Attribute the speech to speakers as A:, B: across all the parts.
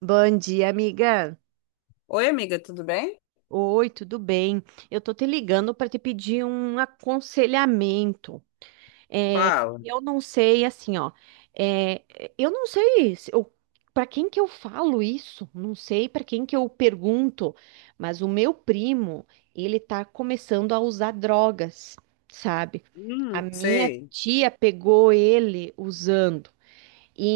A: Bom dia, amiga.
B: Oi, amiga, tudo bem?
A: Oi, tudo bem? Eu tô te ligando para te pedir um aconselhamento. É,
B: Fala.
A: eu não sei, assim, ó. é, eu não sei se eu, para quem que eu falo isso. Não sei para quem que eu pergunto. Mas o meu primo, ele tá começando a usar drogas, sabe? A minha
B: Sei,
A: tia pegou ele usando.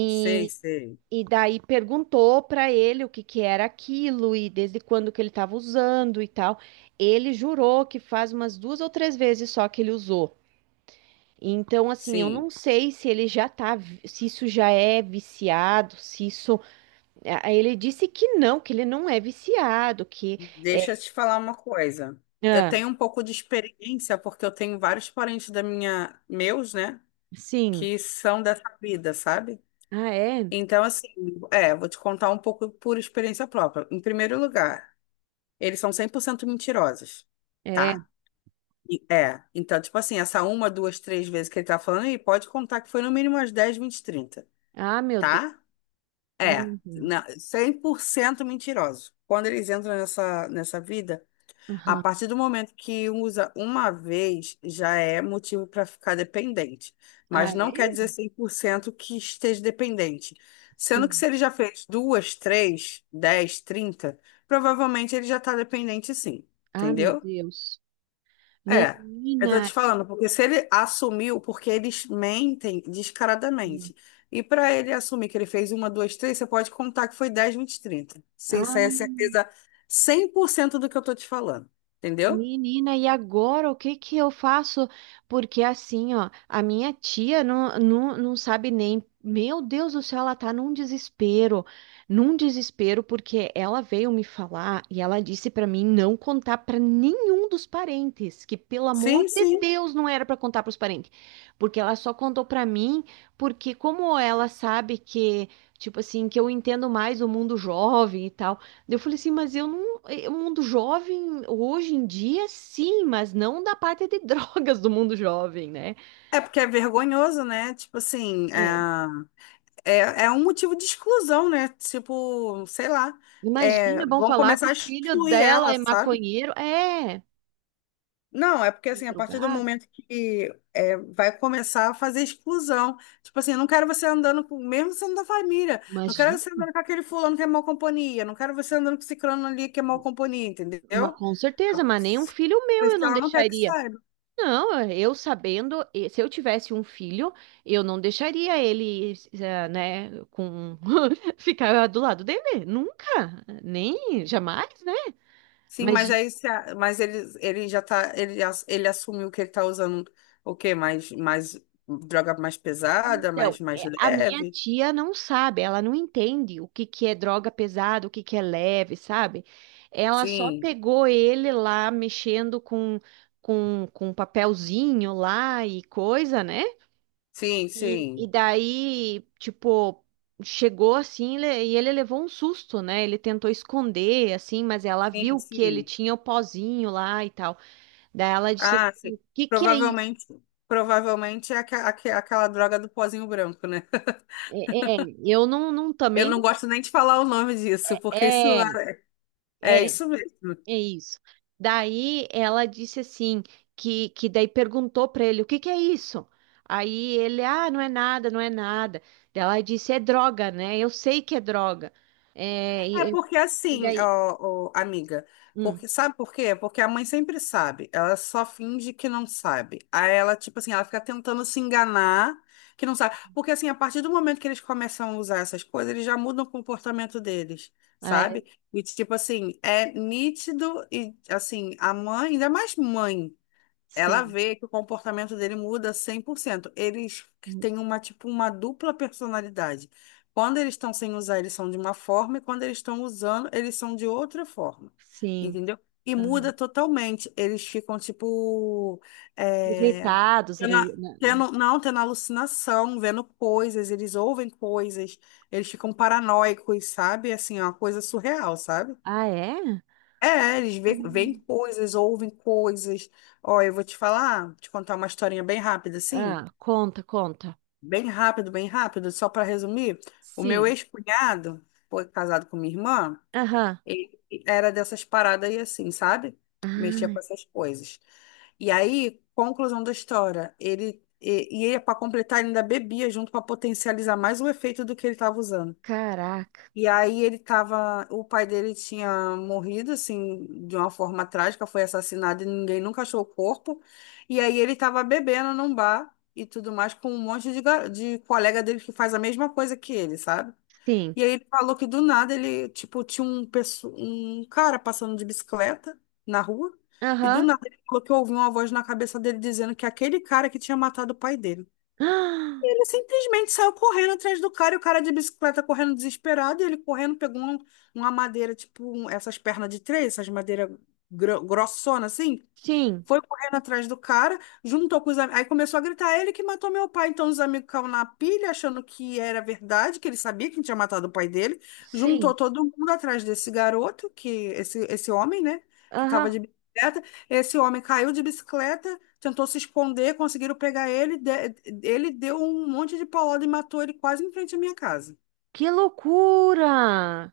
B: sei, sei.
A: E daí perguntou para ele o que que era aquilo e desde quando que ele estava usando e tal. Ele jurou que faz umas duas ou três vezes só que ele usou. Então, assim, eu não
B: Sim,
A: sei se ele já tá, se isso já é viciado, se isso. Ah, ele disse que não, que ele não é viciado, que é.
B: deixa eu te falar uma coisa. Eu
A: Ah,
B: tenho um pouco de experiência porque eu tenho vários parentes meus, né,
A: sim.
B: que são dessa vida, sabe?
A: Ah, é?
B: Então, assim, vou te contar um pouco por experiência própria. Em primeiro lugar, eles são 100% mentirosos,
A: É.
B: tá? Então, tipo assim, essa uma, duas, três vezes que ele tá falando, aí pode contar que foi no mínimo umas 10, 20, 30,
A: Ah, meu Deus.
B: tá? É,
A: Uhum.
B: cem por cento mentiroso. Quando eles entram nessa vida, a
A: Aham.
B: partir do momento que usa uma vez, já é motivo para ficar dependente.
A: Ah,
B: Mas não quer
A: é?
B: dizer 100% que esteja dependente. Sendo que
A: Sim.
B: se ele já fez duas, três, 10, 30, provavelmente ele já está dependente sim.
A: Ah, meu
B: Entendeu?
A: Deus.
B: É, eu tô
A: Menina.
B: te falando, porque se ele assumiu, porque eles mentem descaradamente. E para ele assumir que ele fez uma, duas, três, você pode contar que foi 10, 20, 30. Sim, isso aí é
A: Ah,
B: certeza 100% do que eu tô te falando. Entendeu?
A: menina, e agora o que que eu faço? Porque assim, ó, a minha tia não sabe nem. Meu Deus do céu, ela tá num desespero, porque ela veio me falar e ela disse pra mim não contar pra nenhum dos parentes, que pelo amor
B: Sim,
A: de
B: sim.
A: Deus não era pra contar pros parentes, porque ela só contou pra mim, porque como ela sabe que, tipo assim, que eu entendo mais o mundo jovem e tal. Eu falei assim, mas eu não. O mundo jovem, hoje em dia, sim, mas não da parte de drogas do mundo jovem, né?
B: É porque é vergonhoso, né? Tipo assim,
A: É,
B: é um motivo de exclusão, né? Tipo, sei lá. É,
A: imagina, vão
B: vão
A: falar que
B: começar
A: o
B: a
A: filho
B: excluir
A: dela
B: ela,
A: é
B: sabe?
A: maconheiro. É,
B: Não, é porque
A: um
B: assim, a partir do
A: drogado.
B: momento vai começar a fazer exclusão. Tipo assim, eu não quero você andando com, mesmo sendo da família, não quero
A: Imagina,
B: você andando com aquele fulano que é mau companhia, não quero você andando com esse crano ali que é mau companhia, entendeu?
A: com
B: A-
A: certeza, mas nem um filho
B: Por
A: meu
B: isso
A: eu
B: que
A: não
B: ela não quer que
A: deixaria.
B: saiba.
A: Não, eu sabendo, se eu tivesse um filho, eu não deixaria ele, eh, né, com ficar do lado dele. Nunca, nem, jamais, né?
B: Sim, mas
A: Imagina.
B: aí se a- mas ele já tá, ele assumiu que ele tá usando o quê? Mais droga mais pesada,
A: Então,
B: mais
A: é, a minha
B: leve?
A: tia não sabe, ela não entende o que que é droga pesada, o que que é leve, sabe? Ela só
B: Sim,
A: pegou ele lá mexendo com, com papelzinho lá e coisa, né?
B: sim,
A: E
B: sim.
A: daí, tipo, chegou assim e ele levou um susto, né? Ele tentou esconder, assim, mas ela
B: Sim,
A: viu que ele
B: sim.
A: tinha o pozinho lá e tal. Daí ela disse
B: Ah, sim.
A: assim, o que que é isso?
B: Provavelmente, provavelmente é aquela droga do pozinho branco, né?
A: É, é, eu não
B: Eu
A: também
B: não
A: não.
B: gosto nem de falar o nome disso, porque isso
A: É,
B: é
A: é.
B: isso mesmo.
A: É isso. Daí ela disse assim, que daí perguntou para ele, o que que é isso? Aí ele, ah, não é nada, não é nada. Daí ela disse, é droga, né? Eu sei que é droga. É,
B: É porque
A: e
B: assim,
A: daí,
B: ó, ó, amiga,
A: hum,
B: porque sabe por quê? Porque a mãe sempre sabe, ela só finge que não sabe. Aí ela, tipo assim, ela fica tentando se enganar que não sabe. Porque assim, a partir do momento que eles começam a usar essas coisas, eles já mudam o comportamento deles,
A: ah, é,
B: sabe? E tipo assim, é nítido e assim, a mãe, ainda mais mãe. Ela
A: sim,
B: vê que o comportamento dele muda 100%. Eles
A: hum,
B: têm uma, tipo, uma dupla personalidade. Quando eles estão sem usar, eles são de uma forma, e quando eles estão usando, eles são de outra forma.
A: sim,
B: Entendeu? E
A: aham.
B: muda totalmente. Eles ficam, tipo, é,
A: Irritados,
B: tendo,
A: né?
B: não, tendo alucinação, vendo coisas, eles ouvem coisas, eles ficam paranoicos, sabe? Assim, é uma coisa surreal, sabe?
A: Ah, é?
B: É, eles veem
A: Hum.
B: coisas, ouvem coisas. Ó, eu vou te falar, te contar uma historinha bem rápida, assim,
A: Ah, conta, conta.
B: bem rápido, só para resumir. O meu
A: Sim,
B: ex-cunhado, foi casado com minha irmã,
A: aham.
B: ele era dessas paradas aí assim, sabe? Mexia com
A: Ai,
B: essas coisas. E aí, conclusão da história, e ele para completar ele ainda bebia junto para potencializar mais o efeito do que ele estava usando.
A: caraca,
B: E aí o pai dele tinha morrido assim de uma forma trágica, foi assassinado e ninguém nunca achou o corpo. E aí ele tava bebendo num bar e tudo mais com um monte de colega dele que faz a mesma coisa que ele, sabe?
A: sim,
B: E aí ele falou que do nada ele, tipo, tinha um cara passando de bicicleta na rua e do
A: aham.
B: nada ele falou que ouviu uma voz na cabeça dele dizendo que aquele cara que tinha matado o pai dele.
A: Ah,
B: Ele simplesmente saiu correndo atrás do cara, e o cara de bicicleta correndo desesperado, e ele correndo, pegou uma madeira, tipo, essas pernas de três, essas madeiras grossona assim,
A: sim,
B: foi correndo atrás do cara, juntou com os amigos. Aí começou a gritar, ele que matou meu pai. Então os amigos caíram na pilha, achando que era verdade, que ele sabia quem tinha matado o pai dele.
A: sim.
B: Juntou todo mundo atrás desse garoto, que esse homem, né? Que estava
A: Aham.
B: de bicicleta. Esse homem caiu de bicicleta, tentou se esconder, conseguiram pegar ele. Ele deu um monte de paulada e matou ele quase em frente à minha casa.
A: Que loucura!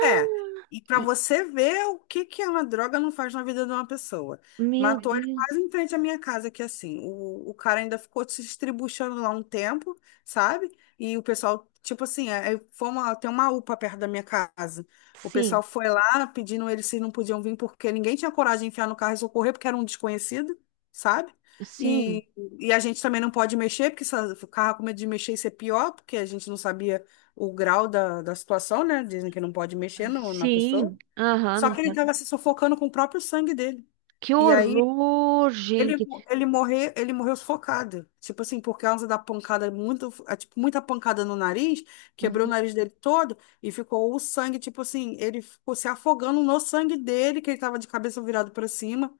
B: É, e para
A: E-
B: você ver o que que uma droga não faz na vida de uma pessoa.
A: meu
B: Matou ele
A: Deus.
B: quase em frente à minha casa, que assim, o cara ainda ficou se estribuchando lá um tempo, sabe? E o pessoal, tipo assim, tem uma UPA perto da minha casa. O
A: Sim,
B: pessoal foi lá pedindo eles se não podiam vir, porque ninguém tinha coragem de enfiar no carro e socorrer, porque era um desconhecido, sabe?
A: sim,
B: E, e a gente também não pode mexer, porque se o carro com medo de mexer, isso é pior, porque a gente não sabia o grau da situação, né? Dizem que não pode mexer na pessoa.
A: sim. Aham,
B: Só
A: não
B: que ele
A: pode.
B: estava se sufocando com o próprio sangue dele.
A: Que
B: E aí
A: horror,
B: ele,
A: gente.
B: ele morreu sufocado. Tipo assim, por causa da pancada, tipo, muita pancada no nariz, quebrou o
A: Uhum.
B: nariz dele todo e ficou o sangue, tipo assim, ele ficou se afogando no sangue dele, que ele estava de cabeça virado para cima.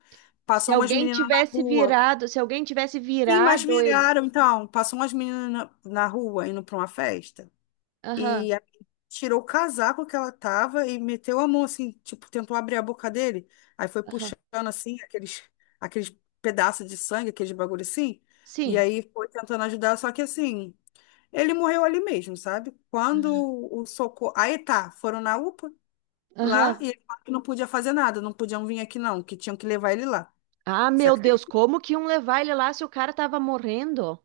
A: Se
B: Passou umas
A: alguém
B: meninas na
A: tivesse
B: rua.
A: virado, se alguém tivesse
B: Sim, mas
A: virado ele.
B: viraram, então. Passou umas meninas na rua indo para uma festa.
A: Aham,
B: E aí tirou o casaco que ela tava e meteu a mão assim, tipo, tentou abrir a boca dele. Aí foi
A: aham.
B: puxando assim aqueles pedaços de sangue, aqueles bagulho assim. E
A: Sim,
B: aí foi tentando ajudar, só que assim, ele morreu ali mesmo, sabe? Quando o socorro. Aí tá, foram na UPA lá e
A: aham.
B: ele falou que não podia fazer nada, não podiam vir aqui não, que tinham que levar ele lá.
A: Ah,
B: Você
A: meu Deus,
B: acredita?
A: como que iam levar ele lá se o cara tava morrendo?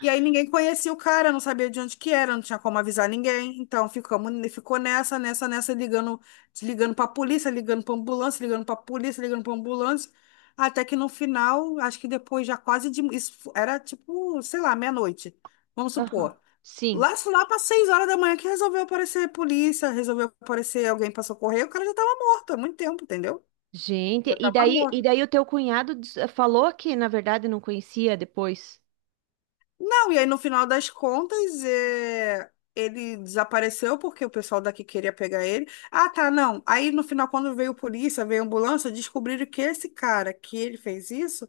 B: E aí ninguém conhecia o cara, não sabia de onde que era, não tinha como avisar ninguém. Então ficou nessa, ligando pra polícia, ligando pra ambulância, ligando pra polícia, ligando pra ambulância. Até que no final, acho que depois já quase de. Isso era tipo, sei lá, meia-noite, vamos
A: Aham.
B: supor.
A: Sim.
B: Lá para 6 horas da manhã que resolveu aparecer polícia, resolveu aparecer alguém pra socorrer, o cara já tava morto há muito tempo, entendeu?
A: Gente,
B: Já tava
A: e
B: morto.
A: daí o teu cunhado falou que, na verdade, não conhecia depois.
B: Não, e aí no final das contas, ele desapareceu porque o pessoal daqui queria pegar ele. Ah, tá, não. Aí no final, quando veio polícia, veio ambulância, descobriram que esse cara que ele fez isso,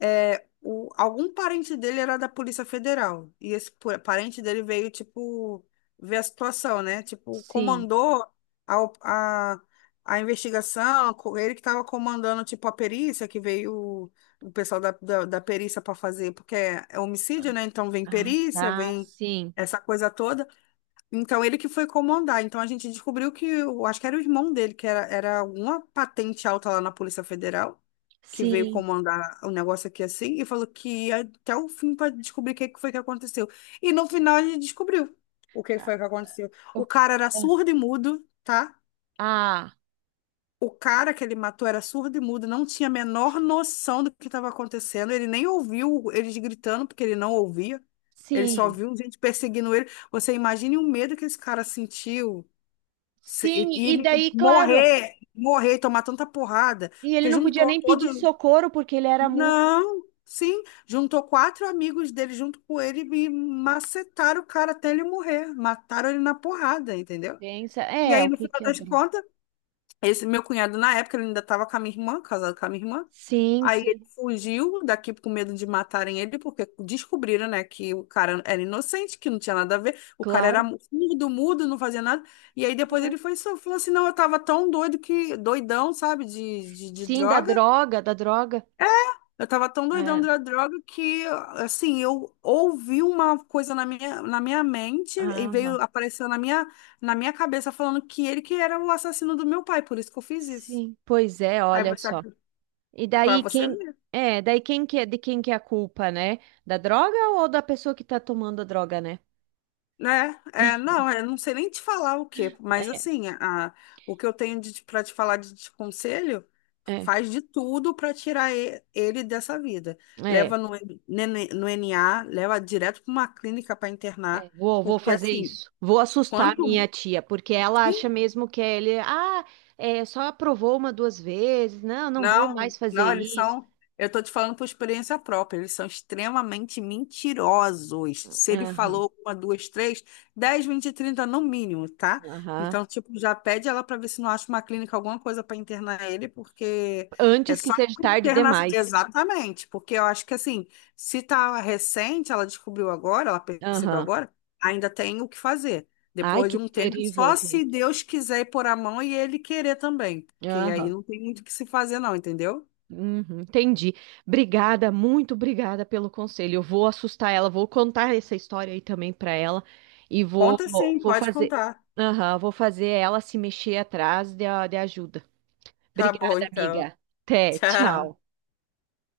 B: algum parente dele era da Polícia Federal. E esse parente dele veio, tipo, ver a situação, né? Tipo,
A: Sim.
B: comandou a, op- a, a investigação, ele que estava comandando, tipo, a perícia que veio o pessoal da perícia para fazer, porque é homicídio, né? Então vem
A: Ah,
B: perícia,
A: ah,
B: vem
A: sim,
B: essa coisa toda. Então ele que foi comandar. Então a gente descobriu que, eu acho que era o irmão dele, que era alguma patente alta lá na Polícia Federal, que veio
A: sim.
B: comandar o negócio aqui assim, e falou que ia até o fim para descobrir o que que foi que aconteceu. E no final a gente descobriu o que
A: Ah,
B: foi que aconteceu. O
A: o-
B: cara era
A: é.
B: surdo e mudo, tá?
A: Ah,
B: O cara que ele matou era surdo e mudo, não tinha a menor noção do que estava acontecendo. Ele nem ouviu eles gritando, porque ele não ouvia. Ele só
A: sim,
B: viu gente perseguindo ele. Você imagine o medo que esse cara sentiu. Se- E
A: sim.
B: e
A: E
B: ele
A: daí, claro,
B: morrer, morrer, e tomar tanta porrada.
A: e ele
B: Porque
A: não podia
B: juntou
A: nem pedir
B: todo.
A: socorro porque ele era muito
B: Não, sim. Juntou quatro amigos dele junto com ele e macetaram o cara até ele morrer. Mataram ele na porrada, entendeu?
A: densa.
B: E
A: É,
B: aí,
A: o
B: no
A: que
B: final
A: que é
B: das
A: droga?
B: contas. Esse meu cunhado, na época, ele ainda estava com a minha irmã, casado com a minha irmã.
A: Sim,
B: Aí ele
A: sim,
B: fugiu daqui com medo de matarem ele, porque descobriram, né, que o cara era inocente, que não tinha nada a ver. O cara era
A: claro.
B: mudo, mudo, não fazia nada. E aí depois ele foi só falou assim: não, eu tava tão doido que, doidão, sabe, de
A: Sim, da
B: droga.
A: droga, da droga.
B: É, eu tava tão doidão
A: É,
B: da droga que, assim, eu ouvi uma coisa na minha mente e
A: aham.
B: veio, apareceu na minha cabeça falando que ele que era o assassino do meu pai, por isso que eu fiz isso.
A: Sim, pois é,
B: Aí
A: olha
B: você,
A: só. E
B: para
A: daí
B: você
A: quem
B: ver,
A: é, daí quem que é de quem que é a culpa, né? Da droga ou da pessoa que tá tomando a droga, né?
B: né? Não, eu não sei nem te falar o quê, mas
A: É,
B: assim, o que eu tenho para te falar de conselho,
A: é,
B: faz de tudo para tirar ele dessa vida.
A: é.
B: Leva no NA, leva direto para uma clínica para
A: É,
B: internar,
A: vou, vou
B: porque
A: fazer
B: assim,
A: isso. Vou assustar
B: quanto,
A: minha tia, porque ela
B: sim,
A: acha mesmo que ele, ah, é, só aprovou uma, duas vezes. Não, não vou
B: não,
A: mais fazer
B: não, eles
A: isso.
B: são. Eu tô te falando por experiência própria, eles são extremamente mentirosos. Se ele
A: Aham,
B: falou uma, duas, três, 10, 20, 30 no mínimo, tá?
A: aham.
B: Então, tipo, já pede ela pra ver se não acha uma clínica, alguma coisa pra internar ele, porque é
A: Antes que
B: só
A: seja tarde
B: internar.
A: demais.
B: Exatamente, porque eu acho que assim, se tá recente, ela descobriu agora, ela percebeu
A: Aham.
B: agora, ainda tem o que fazer.
A: Ai,
B: Depois
A: que
B: de um tempo,
A: terrível,
B: só se
A: gente.
B: Deus quiser ir pôr a mão e ele querer também. Que aí
A: Aham.
B: não tem muito o que se fazer, não, entendeu?
A: Uhum, entendi. Obrigada, muito obrigada pelo conselho. Eu vou assustar ela, vou contar essa história aí também para ela e vou,
B: Conta
A: vou
B: sim,
A: vou
B: pode
A: fazer,
B: contar.
A: aham, vou fazer ela se mexer atrás de, de ajuda.
B: Tá bom,
A: Obrigada,
B: então.
A: amiga. Até,
B: Tchau.
A: tchau.